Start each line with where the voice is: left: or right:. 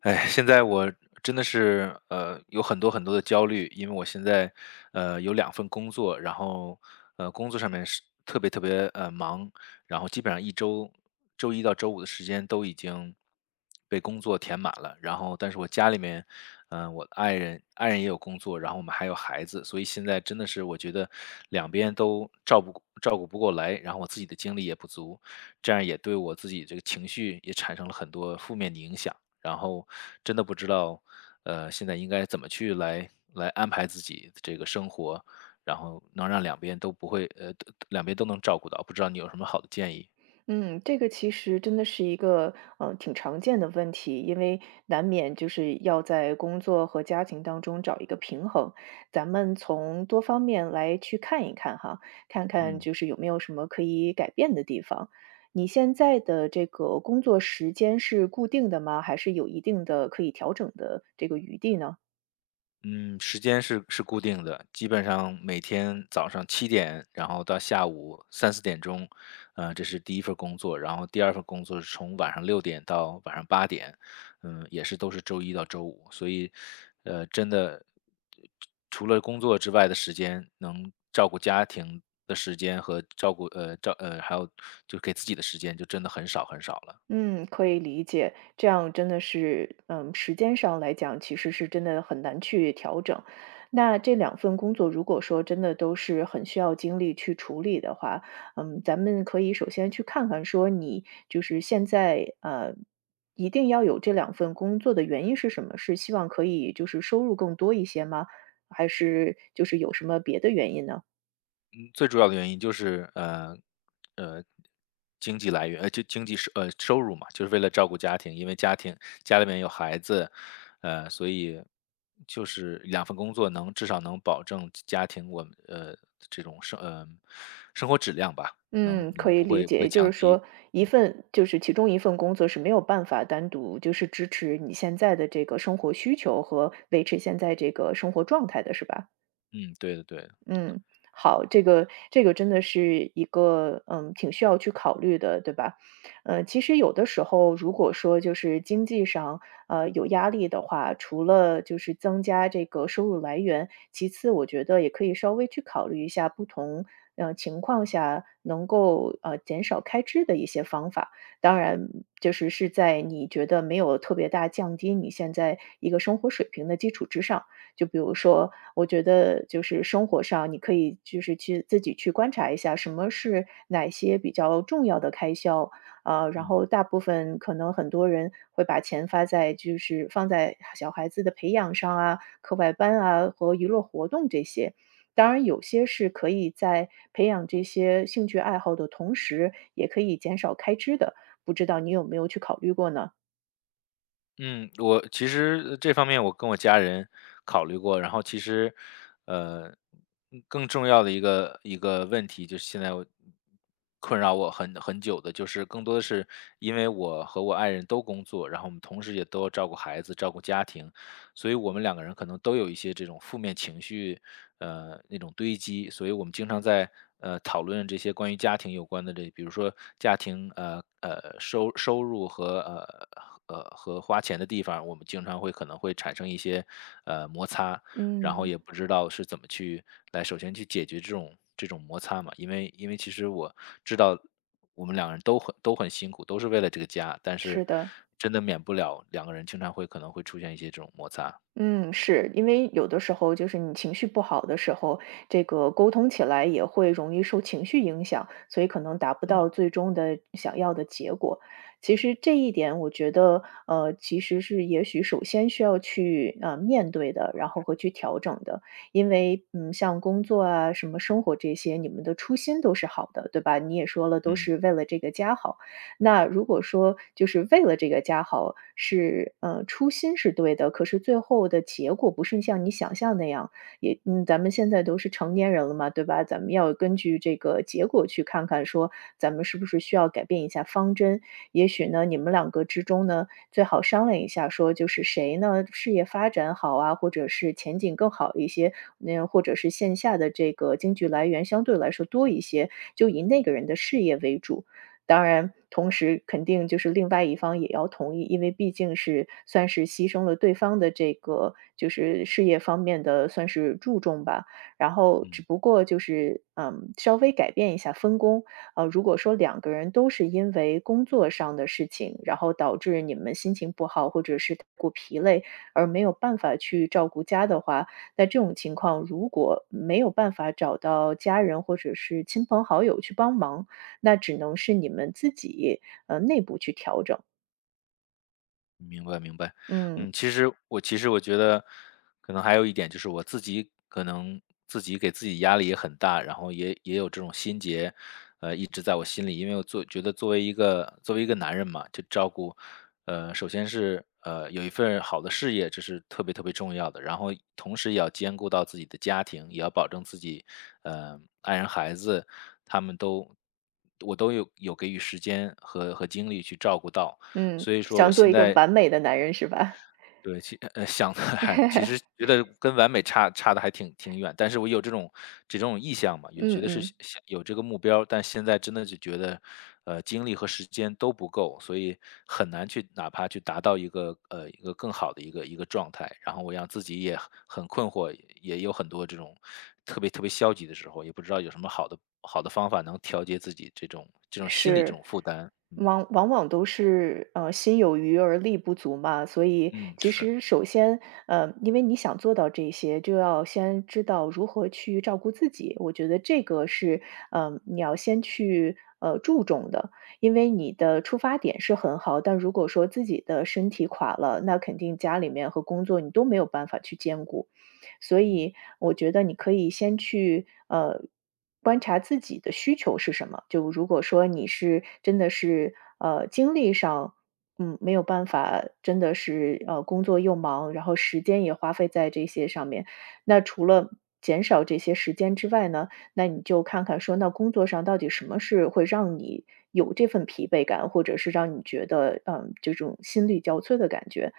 left: 哎，现在我真的是有很多很多的焦虑，因为我现在有两份工作，然后工作上面是特别特别忙，然后基本上一周周一到周五的时间都已经被工作填满了。然后，但是我家里面，我的爱人也有工作，然后我们还有孩子，所以现在真的是我觉得两边都照顾不过来，然后我自己的精力也不足，这样也对我自己这个情绪也产生了很多负面的影响。然后真的不知道，现在应该怎么去来安排自己这个生活，然后能让两边都不会，两边都能照顾到，不知道你有什么好的建议？
right: 嗯，这个其实真的是一个挺常见的问题，因为难免就是要在工作和家庭当中找一个平衡。咱们从多方面来去看一看哈，看看
left: 嗯。
right: 就是有没有什么可以改变的地方。你现在的这个工作时间是固定的吗？还是有一定的可以调整的这个余地呢？
left: 嗯，时间是固定的，基本上每天早上7点，然后到下午3、4点钟，这是第一份儿工作，然后第二份工作是从晚上6点到晚上8点，嗯，也是都是周一到周五，所以，真的除了工作之外的时间，能照顾家庭的时间和照顾呃照呃还有就给自己的时间，就真的很少很少了。
right: 嗯，可以理解，这样真的是，嗯，时间上来讲，其实是真的很难去调整。那这两份工作，如果说真的都是很需要精力去处理的话，嗯，咱们可以首先去看看，说你就是现在，一定要有这两份工作的原因是什么？是希望可以就是收入更多一些吗？还是就是有什么别的原因呢？
left: 最主要的原因就是呃经济来源，就经济收入嘛，就是为了照顾家庭，因为家里面有孩子，所以就是两份工作至少能保证家庭我们这种生活质量吧，能
right: 嗯，
left: 能
right: 可以
left: 不
right: 理
left: 会
right: 解，
left: 不会
right: 也就
left: 降
right: 是
left: 低。
right: 说，一份就是其中一份工作是没有办法单独就是支持你现在的这个生活需求和维持现在这个生活状态的，是吧？
left: 嗯，对的对的，
right: 嗯，好，这个真的是一个，嗯，挺需要去考虑的，对吧？其实有的时候如果说就是经济上，有压力的话，除了就是增加这个收入来源，其次我觉得也可以稍微去考虑一下不同，情况下能够，减少开支的一些方法。当然就是是在你觉得没有特别大降低你现在一个生活水平的基础之上。就比如说，我觉得就是生活上，你可以就是去自己去观察一下，什么是哪些比较重要的开销，然
left: 嗯。
right: 后大部分可能很多人会把钱发在就是放在小孩子的培养上啊、课外班啊和娱乐活动这些。当然，有些是可以在培养这些兴趣爱好的同时，也可以减少开支的。不知道你有没有去考虑过呢？
left: 嗯，我其实这方面我跟我家人考虑过，然后其实，呃，更重要的一个问题就是现在我困扰我很久的，就是更多的是因为我和我爱人都工作，然后我们同时也都要照顾孩子、照顾家庭，所以我们两个人可能都有一些这种负面情绪，那种堆积，所以我们经常在讨论这些关于家庭有关的这，比如说家庭收入和和花钱的地方，我们经常会可能会产生一些摩擦，然后
right: 嗯，
left: 也不知道是怎么去来首先去解决这种摩擦嘛。因为其实我知道我们两个人都很辛苦，都是为了这个家，但是
right: 是的。
left: 真的免不了两个人经常会可能会出现一些这种摩擦。
right: 嗯，是，因为有的时候就是你情绪不好的时候，这个沟通起来也会容易受情绪影响，所以可能达不
left: 嗯
right: 到最终的想要的结果。其实这一点，我觉得，其实是也许首先需要去面对的，然后和去调整的，因为嗯，像工作啊、什么生活这些，你们的初心都是好的，对吧？你也说了，都
left: 嗯
right: 是为了这个家好。那如果说就是为了这个家好，是初心是对的，可是最后的结果不是像你想象那样，也嗯，咱们现在都是成年人了嘛，对吧？咱们要根据这个结果去看看说，咱们是不是需要改变一下方针。也许呢，你们两个之中呢，最好商量一下说，就是谁呢事业发展好啊，或者是前景更好一些，嗯，或者是线下的这个经济来源相对来说多一些，就以那个人的事业为主。当然，同时肯定就是另外一方也要同意，因为毕竟是算是牺牲了对方的这个就是事业方面的算是注重吧。然后只
left: 嗯。
right: 不过就是，嗯，稍微改变一下分工。如果说两个人都是因为工作上的事情，然后导致你们心情不好，或者是太过疲累，而没有办法去照顾家的话，那这种情况如果没有办法找到家人或者是亲朋好友去帮忙，那只能是你们自己，内部去调整。
left: 明白明白，
right: 嗯，
left: 嗯，其实我觉得，可能还有一点就是我自己可能自己给自己压力也很大，然后也有这种心结，一直在我心里，因为我觉得作为一个男人嘛，就照顾，首先是有一份好的事业，这是特别特别重要的，然后同时也要兼顾到自己的家庭，也要保证自己，爱人孩子他们都。我都有给予时间和精力去照顾到，
right: 嗯。
left: 所以说我
right: 想做
left: 现
right: 一个
left: 在
right: 完美的男人是吧？
left: 对，想的还其实 觉得跟完美差的还挺远，但是我有这种意向嘛，也觉
right: 嗯
left: 得是
right: 嗯。
left: 想有这个目标，但现在真的就觉得，精力和时间都不够，所以很难去哪怕去达到一个更好的一个状态，然后我让自己也很困惑，也有很多这种特别特别消极的时候，也不知道有什么好的方法能调节自己这种心理这种
right: 是，
left: 负担，嗯
right: 往往都是心有余而力不足嘛，所以
left: 嗯
right: 其
left: 是，
right: 实首先，因为你想做到这些，就要先知道如何去照顾自己。我觉得这个是，你要先去注重的，因为你的出发点是很好，但如果说自己的身体垮了，那肯定家里面和工作你都没有办法去兼顾。所
left: 嗯
right: 以我觉得你可以先去观察自己的需求是什么。就如果说你是真的是精力上，嗯，没有办法，真的是工作又忙，然后时间也花费在这些上面。那除了减少这些时间之外呢，那你就看看说，那工作上到底什么是会让你有这份疲惫感，或者是让你觉得嗯这种心力交瘁的感觉？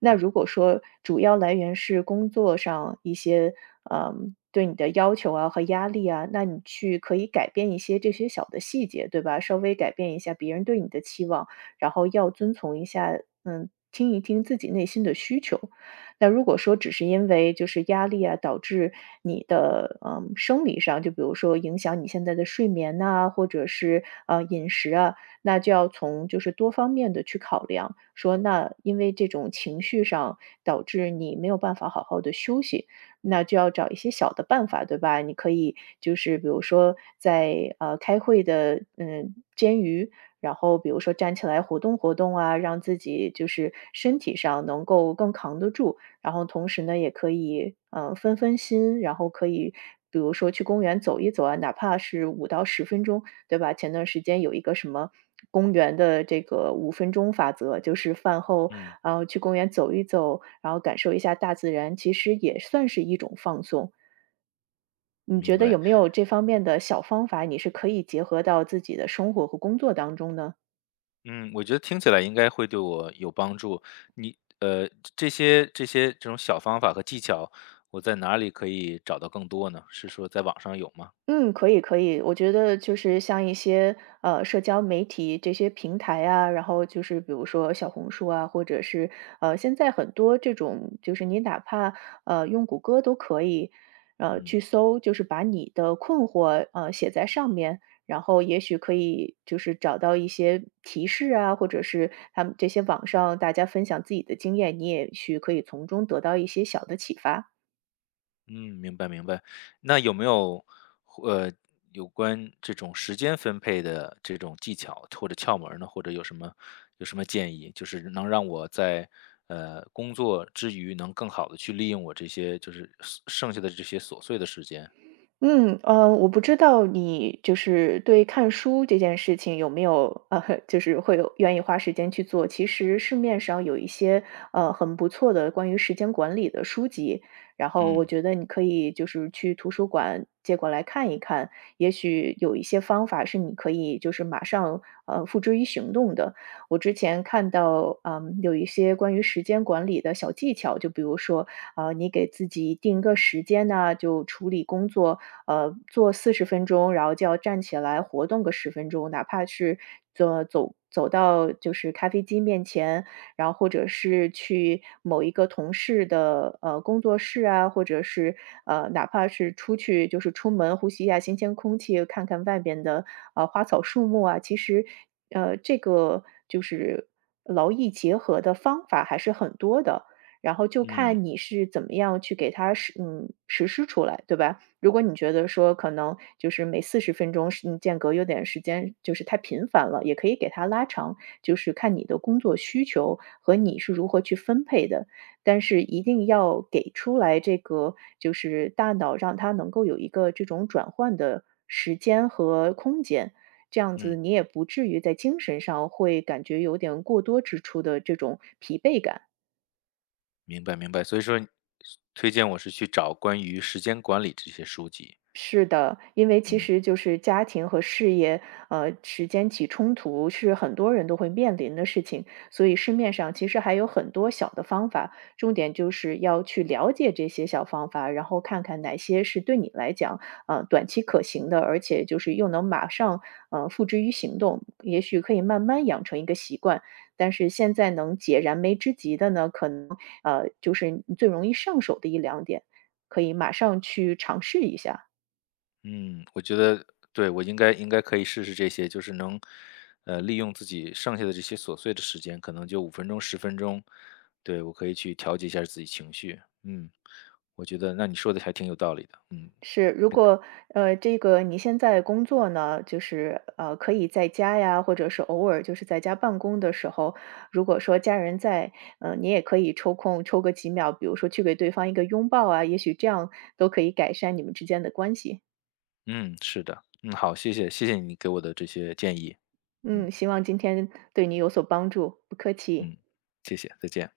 right: 那
left: 嗯
right: 如果说主要来源是工作上一些，嗯，对你的要求啊和压力啊，那你去可以改变一些这些小的细节，对吧？稍微改变一下别人对你的期望，然后要遵从一下，嗯，听一听自己内心的需求。那如果说只是因为就是压力啊，导致你的，嗯，生理上，就比如说影响你现在的睡眠呐，或者是，啊饮食啊，那就要从就是多方面的去考量，说那因为这种情绪上导致你没有办法好好的休息，那就要找一些小的办法，对吧？你可以就是比如说在，开会的，嗯，煎鱼，然后比如说站起来活动活动啊，让自己就是身体上能够更扛得住，然后同时呢也可以，分分心，然后可以比如说去公园走一走啊，哪怕是5到10分钟，对吧？前段时间有一个什么公园的这个5分钟法则，就是饭后
left: 嗯，
right: 然后去公园走一走，然后感受一下大自然，其实也算是一种放松。你
left: 明
right: 觉得
left: 白。
right: 有没有这方面的小方法，你是可以结合到自己的生活和工作当中呢？
left: 嗯，我觉得听起来应该会对我有帮助。你呃，这些这种小方法和技巧，我在哪里可以找到更多呢？是说在网上有吗？
right: 嗯，可以可以，我觉得就是像一些社交媒体这些平台啊，然后就是比如说小红书啊，或者是现在很多这种，就是你哪怕用谷歌都可以，
left: 嗯
right: 去搜，就是把你的困惑写在上面，然后也许可以就是找到一些提示啊，或者是他们这些网上大家分享自己的经验，你也许可以从中得到一些小的启发。
left: 嗯，明白明白。那有没有呃有关这种时间分配的这种技巧或者窍门儿呢？或者有什么建议，就是能让我在工作之余能更好的去利用我这些就是剩下的这些琐碎的时间？
right: 嗯，我不知道你就是对看书这件事情有没有就是会有愿意花时间去做。其实市面上有一些很不错的关于时间管理的书籍，然后我
left: 嗯
right: 觉得你可以就是去图书馆借过来看一看，也许有一些方法是你可以就是马上付之于行动的。我之前看到嗯有一些关于时间管理的小技巧，就比如说啊、你给自己定一个时间呐，就处理工作。做四十分钟，然后就要站起来活动个十分钟，哪怕是走到就是咖啡机面前，然后或者是去某一个同事的，工作室啊，或者是，哪怕是出去就是出门呼吸一下新鲜空气，看看外边的，花草树木啊，其实，这个就是劳逸结合的方法还是很多的，然后就
left: 嗯
right: 看你是怎么样去给它实嗯，实施出来，对吧？如果你觉得说可能就是每四十分钟时间隔有点时间就是太频繁了，也可以给它拉长，就是看你的工作需求和你是如何去分配的。但是一定要给出来这个就是大脑让它能够有一个这种转换的时间和空间，这样子
left: 嗯。
right: 你也不至于在精神上会感觉有点过多支出的这种疲惫感。
left: 明白明白，所以说推荐我是去找关于时间管理这些书籍。
right: 是的，因为其
left: 嗯
right: 实就是家庭和事业，时间起冲突是很多人都会面临的事情，所以市面上其实还有很多小的方法，重点就是要去了解这些小方法，然后看看哪些是对你来讲，短期可行的，而且就是又能马上，付之于行动，也许可以慢慢养成一个习惯。但是现在能解燃眉之急的呢，可能就是你最容易上手的一两点，可以马上去尝试一下。
left: 嗯，我觉得对，我应该可以试试这些，就是能，利用自己剩下的这些琐碎的时间，可能就5分钟、10分钟，对，我可以去调节一下自己情绪。嗯，我觉得那你说的还挺有道理的。嗯
right: 是，如果这个你现在工作呢，就是可以在家呀，或者是偶尔就是在家办公的时候，如果说家人在，你也可以抽空抽个几秒，比如说去给对方一个拥抱啊，也许这样都可以改善你们之间的关系。
left: 嗯，是的。嗯，好，谢谢，谢谢你给我的这些建议。嗯
right: 嗯，希望今天对你有所帮助，不客气。
left: 嗯，谢谢，再见。